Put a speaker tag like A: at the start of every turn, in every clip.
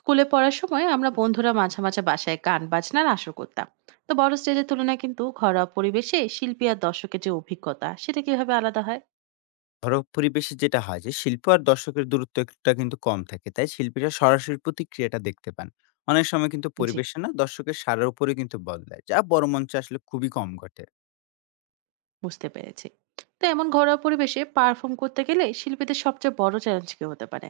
A: স্কুলে পড়ার সময় আমরা বন্ধুরা মাঝে মাঝে বাসায় গান বাজনার আসর করতাম। তো বড় স্টেজের তুলনায় কিন্তু ঘরোয়া পরিবেশে শিল্পী আর দর্শকের যে অভিজ্ঞতা সেটা কিভাবে আলাদা হয়?
B: সড়ক পরিবেশে যেটা হয় যে শিল্প আর দর্শকের দূরত্বটা কিন্তু কম থাকে, তাই শিল্পীরা সরাসরি প্রতিক্রিয়াটা দেখতে পান। অনেক সময় কিন্তু
A: জি,
B: পরিবেশে না দর্শকের সারার উপরে কিন্তু বদলায়, যা বড় মঞ্চে আসলে খুবই কম ঘটে।
A: বুঝতে পেরেছি। তো এমন ঘরোয়া পরিবেশে পারফর্ম করতে গেলে শিল্পীদের সবচেয়ে বড় চ্যালেঞ্জ কি হতে পারে?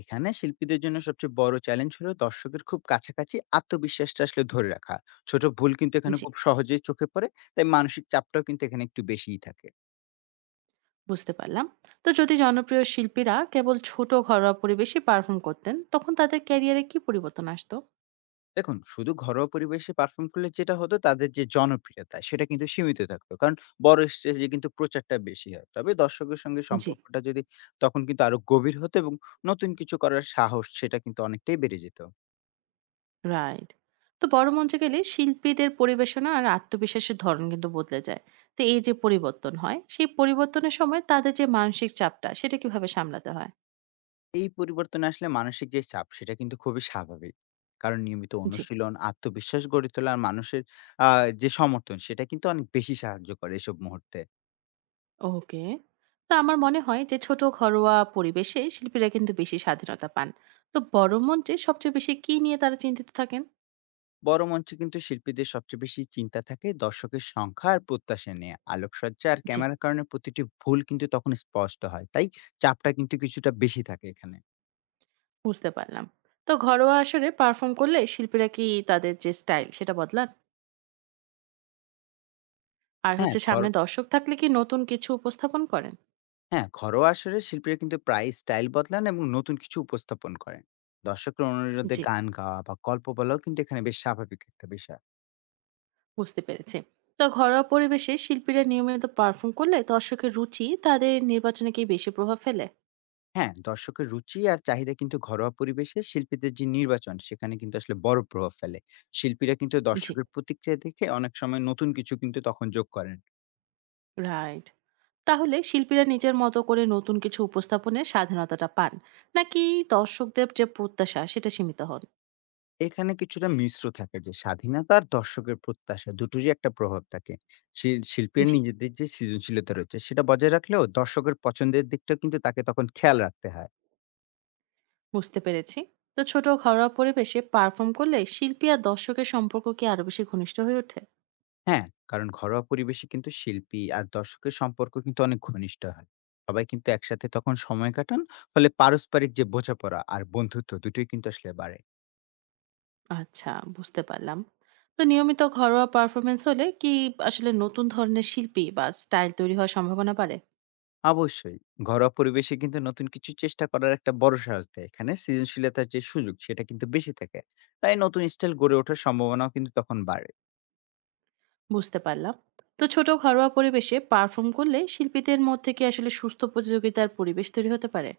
B: এখানে শিল্পীদের জন্য সবচেয়ে বড় চ্যালেঞ্জ হলো দর্শকের খুব কাছাকাছি আত্মবিশ্বাসটা আসলে ধরে রাখা। ছোট ভুল কিন্তু এখানে
A: জি,
B: খুব সহজেই চোখে পড়ে। তাই মানসিক চাপটাও কিন্তু এখানে একটু বেশিই থাকে।
A: বুঝতে পারলাম। তো যদি জনপ্রিয় শিল্পীরা কেবল ছোট ঘরোয়া পরিবেশে পারফর্ম করতেন তখন তাদের ক্যারিয়ারে কি পরিবর্তন আসতো?
B: দেখুন, শুধু ঘরোয়া পরিবেশে পারফর্ম করলে যেটা হতো, তাদের যে জনপ্রিয়তা সেটা কিন্তু সীমিত থাকতো, কারণ বড় স্টেজে কিন্তু প্রচারটা বেশি হয়। তবে দর্শকের সঙ্গে
A: জি।
B: সম্পর্কটা যদি তখন কিন্তু আরো গভীর হতো, এবং নতুন কিছু করার সাহস সেটা কিন্তু অনেকটাই বেড়ে যেত।
A: রাইট। তো বড় মঞ্চে গেলে শিল্পীদের পরিবেশনা আর আত্মবিশ্বাসের ধরন কিন্তু বদলে যায়। তো এই যে পরিবর্তন হয় সেই পরিবর্তনের সময় তাদের যে মানসিক চাপটা সেটা কিভাবে সামলাতে হয়?
B: এই পরিবর্তন আসলে মানসিক যে চাপ সেটা কিন্তু খুবই স্বাভাবিক। কারণ নিয়মিত
A: জি।
B: অনুশীলন আত্মবিশ্বাস গড়ে তোলার মানুষের যে সমর্থন সেটা কিন্তু অনেক বেশি সাহায্য করে এসব মুহূর্তে।
A: ওকে। তো আমার মনে হয় যে ছোট ঘরোয়া পরিবেশে শিল্পীরা কিন্তু বেশি স্বাধীনতা পান। তো বড় মঞ্চে সবচেয়ে বেশি কি নিয়ে তারা চিন্তিত থাকেন?
B: বড় মঞ্চে কিন্তু শিল্পীদের সবচেয়ে বেশি চিন্তা থাকে দর্শকের সংখ্যা আর প্রত্যাশা নিয়ে। আলোকসজ্জা আর
A: জি,
B: ক্যামেরার কারণে প্রতিটি ভুল কিন্তু তখন স্পষ্ট হয়, তাই চাপটা কিন্তু কিছুটা বেশি থাকে এখানে।
A: বুঝতে পারলাম। তো ঘরোয়া আসরে পারফর্ম করলে শিল্পীরা কি তাদের যে স্টাইল সেটা বদলান? আর
B: হ্যাঁ
A: হচ্ছে
B: ঘর
A: সামনে দর্শক থাকলে কি নতুন কিছু উপস্থাপন করেন?
B: হ্যাঁ, ঘরোয়া আসরে শিল্পীরা কিন্তু প্রায় স্টাইল বদলান এবং নতুন কিছু উপস্থাপন করেন। দর্শকের অনুরোধে
A: জি,
B: গান গাওয়া বা গল্প বলাও কিন্তু এখানে বেশ স্বাভাবিক একটা বিষয়।
A: বুঝতে পেরেছি। তো ঘরোয়া পরিবেশে শিল্পীরা নিয়মিত পারফর্ম করলে দর্শকের রুচি তাদের নির্বাচনে কি বেশি প্রভাব ফেলে?
B: হ্যাঁ, দর্শকের রুচি আর চাহিদা কিন্তু ঘরোয়া পরিবেশে শিল্পীদের যে নির্বাচন, সেখানে কিন্তু আসলে বড় প্রভাব ফেলে। শিল্পীরা কিন্তু
A: জি।
B: দর্শকের প্রতিক্রিয়া দেখে অনেক সময় নতুন কিছু কিন্তু তখন যোগ করেন।
A: রাইট। তাহলে শিল্পীরা নিজের মতো করে নতুন কিছু উপস্থাপনের স্বাধীনতাটা পান, নাকি দর্শকদের যে প্রত্যাশা সেটা সীমিত হন?
B: এখানে কিছুটা মিশ্র থাকে, যে স্বাধীনতা আর দর্শকের প্রত্যাশা দুটোরই একটা প্রভাব থাকে। শিল্পীর
A: জি,
B: নিজেদের যে সৃজনশীলতা রয়েছে সেটা বজায় রাখলেও দর্শকের পছন্দের দিকটাও কিন্তু তাকে তখন খেয়াল রাখতে হয়।
A: বুঝতে পেরেছি। তো ছোট ঘরোয়া পরিবেশে পারফর্ম করলে শিল্পী আর দর্শকের সম্পর্ক কি আরো বেশি ঘনিষ্ঠ হয়ে ওঠে?
B: হ্যাঁ, কারণ ঘরোয়া পরিবেশে কিন্তু শিল্পী আর দর্শকের সম্পর্ক কিন্তু অনেক ঘনিষ্ঠ হয়। সবাই কিন্তু একসাথে তখন সময় কাটান। ফলে পারস্পরিক যে বোঝাপড়া আর বন্ধুত্ব দুটোই কিন্তু আসলে বাড়ে।
A: আচ্ছা, বুঝতে পারলাম। তো নিয়মিত ঘরোয়া পারফরমেন্স হলে কি আসলে নতুন ধরনের শিল্পী বা স্টাইল তৈরি হওয়ার সম্ভাবনা বাড়ে?
B: অবশ্যই। ঘরোয়া পরিবেশে কিন্তু নতুন কিছু চেষ্টা করার একটা বড় সাহস দেয়। এখানে সৃজনশীলতার যে সুযোগ সেটা কিন্তু বেশি থাকে। তাই নতুন স্টাইল গড়ে ওঠার সম্ভাবনাও কিন্তু তখন বাড়ে।
A: বুঝতে পারলাম। তো ছোট ঘরোয়া পরিবেশে পারফর্ম করলে শিল্পীদের মধ্যে কি আসলে সুস্থ প্রতিযোগিতার পরিবেশ তৈরি হতে পারে?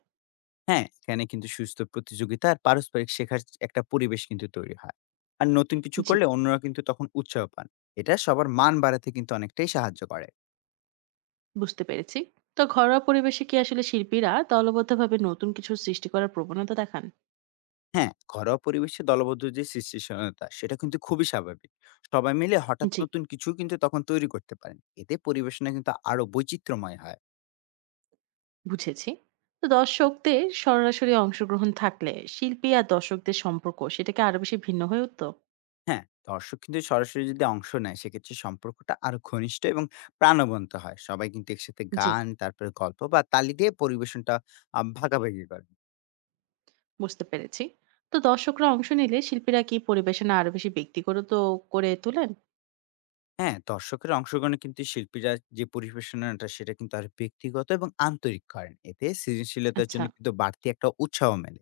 B: হ্যাঁ, এখানে কিন্তু সুস্থ প্রতিযোগিতা আর পারস্পরিক শেখার একটা পরিবেশ কিন্তু তৈরি হয়। আর নতুন কিছু
A: জি,
B: করলে অন্যরা কিন্তু তখন উৎসাহ পান। এটা সবার মান বাড়াতে কিন্তু অনেকটাই সাহায্য করে।
A: বুঝতে পেরেছি। তো ঘরোয়া পরিবেশে কি আসলে শিল্পীরা দলবদ্ধভাবে নতুন কিছু সৃষ্টি করার প্রবণতা দেখান?
B: হ্যাঁ, ঘরোয়া পরিবেশে দলবদ্ধ যে সৃষ্টিশীলতা সেটা কিন্তু খুবই স্বাভাবিক। সবাই মিলে হঠাৎ
A: জি,
B: নতুন কিছু কিন্তু তখন তৈরি করতে পারেন। এতে পরিবেশনা কিন্তু আরো বৈচিত্র্যময় হয়।
A: বুঝেছি। তো দর্শকদের সরাসরি অংশগ্রহণ থাকলে শিল্পী আর দর্শকদের সম্পর্ক সেটাকে আরো বেশি ভিন্ন হয়ে উঠতো?
B: হ্যাঁ, দর্শক কিন্তু সরাসরি যদি অংশ নেয় সেক্ষেত্রে সম্পর্কটা আরো ঘনিষ্ঠ এবং প্রাণবন্ত হয়। সবাই কিন্তু একসাথে
A: জি,
B: গান, তারপরে গল্প বা তালি দিয়ে পরিবেশনটা ভাগাভাগি করেন।
A: বুঝতে পেরেছি। তো দর্শকরা অংশ নিলে শিল্পীরা কি পরিবেশনা আরো বেশি ব্যক্তিগত করে তোলেন?
B: হ্যাঁ, দর্শকের অংশগ্রহণে কিন্তু শিল্পীরা যে পরিবেশনাটা সেটা কিন্তু আরো ব্যক্তিগত এবং আন্তরিক করেন। এতে সৃজনশীলতার
A: আচ্ছা,
B: জন্য কিন্তু বাড়তি একটা উৎসাহ মেলে।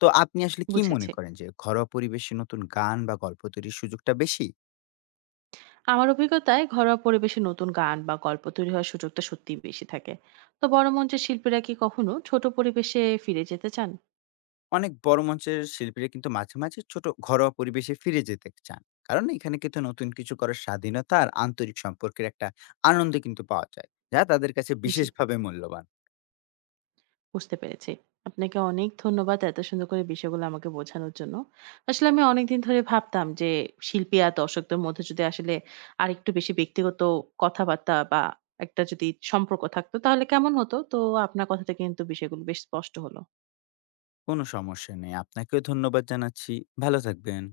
B: তো আপনি আসলে কি মনে
A: বুঝেছি।
B: করেন যে ঘরোয়া পরিবেশে নতুন গান বা গল্প তৈরির সুযোগটা বেশি?
A: আমার অভিজ্ঞতায় ঘরোয়া পরিবেশে নতুন গান বা গল্প তৈরি হওয়ার সুযোগটা সত্যিই বেশি থাকে। তো বড় মঞ্চের শিল্পীরা কি কখনো ছোট পরিবেশে ফিরে যেতে চান?
B: অনেক বড় মঞ্চের শিল্পীরা কিন্তু মাঝে মাঝে ছোট ঘরোয়া পরিবেশে ফিরে যেতে চান, কারণ এখানে কিন্তু নতুন কিছু করার স্বাধীনতা আর আন্তরিক সম্পর্কের একটা আনন্দ কিন্তু পাওয়া যায়, যা তাদের কাছে
A: জি,
B: বিশেষভাবে মূল্যবান।
A: বুঝতে পেরেছি। আপনাকে অনেক ধন্যবাদ এত সুন্দর করে বিষয়গুলো আমাকে বোঝানোর জন্য। আসলে আমি অনেকদিন ধরে ভাবতাম যে শিল্পী আর দর্শকদের মধ্যে যদি আসলে আর একটু বেশি ব্যক্তিগত কথাবার্তা বা একটা যদি সম্পর্ক থাকতো তাহলে কেমন হতো। তো আপনার কথাটা কিন্তু বিষয়গুলো বেশ স্পষ্ট হলো।
B: কোনো সমস্যা নেই, আপনাকেও ধন্যবাদ জানাচ্ছি। ভালো থাকবেন।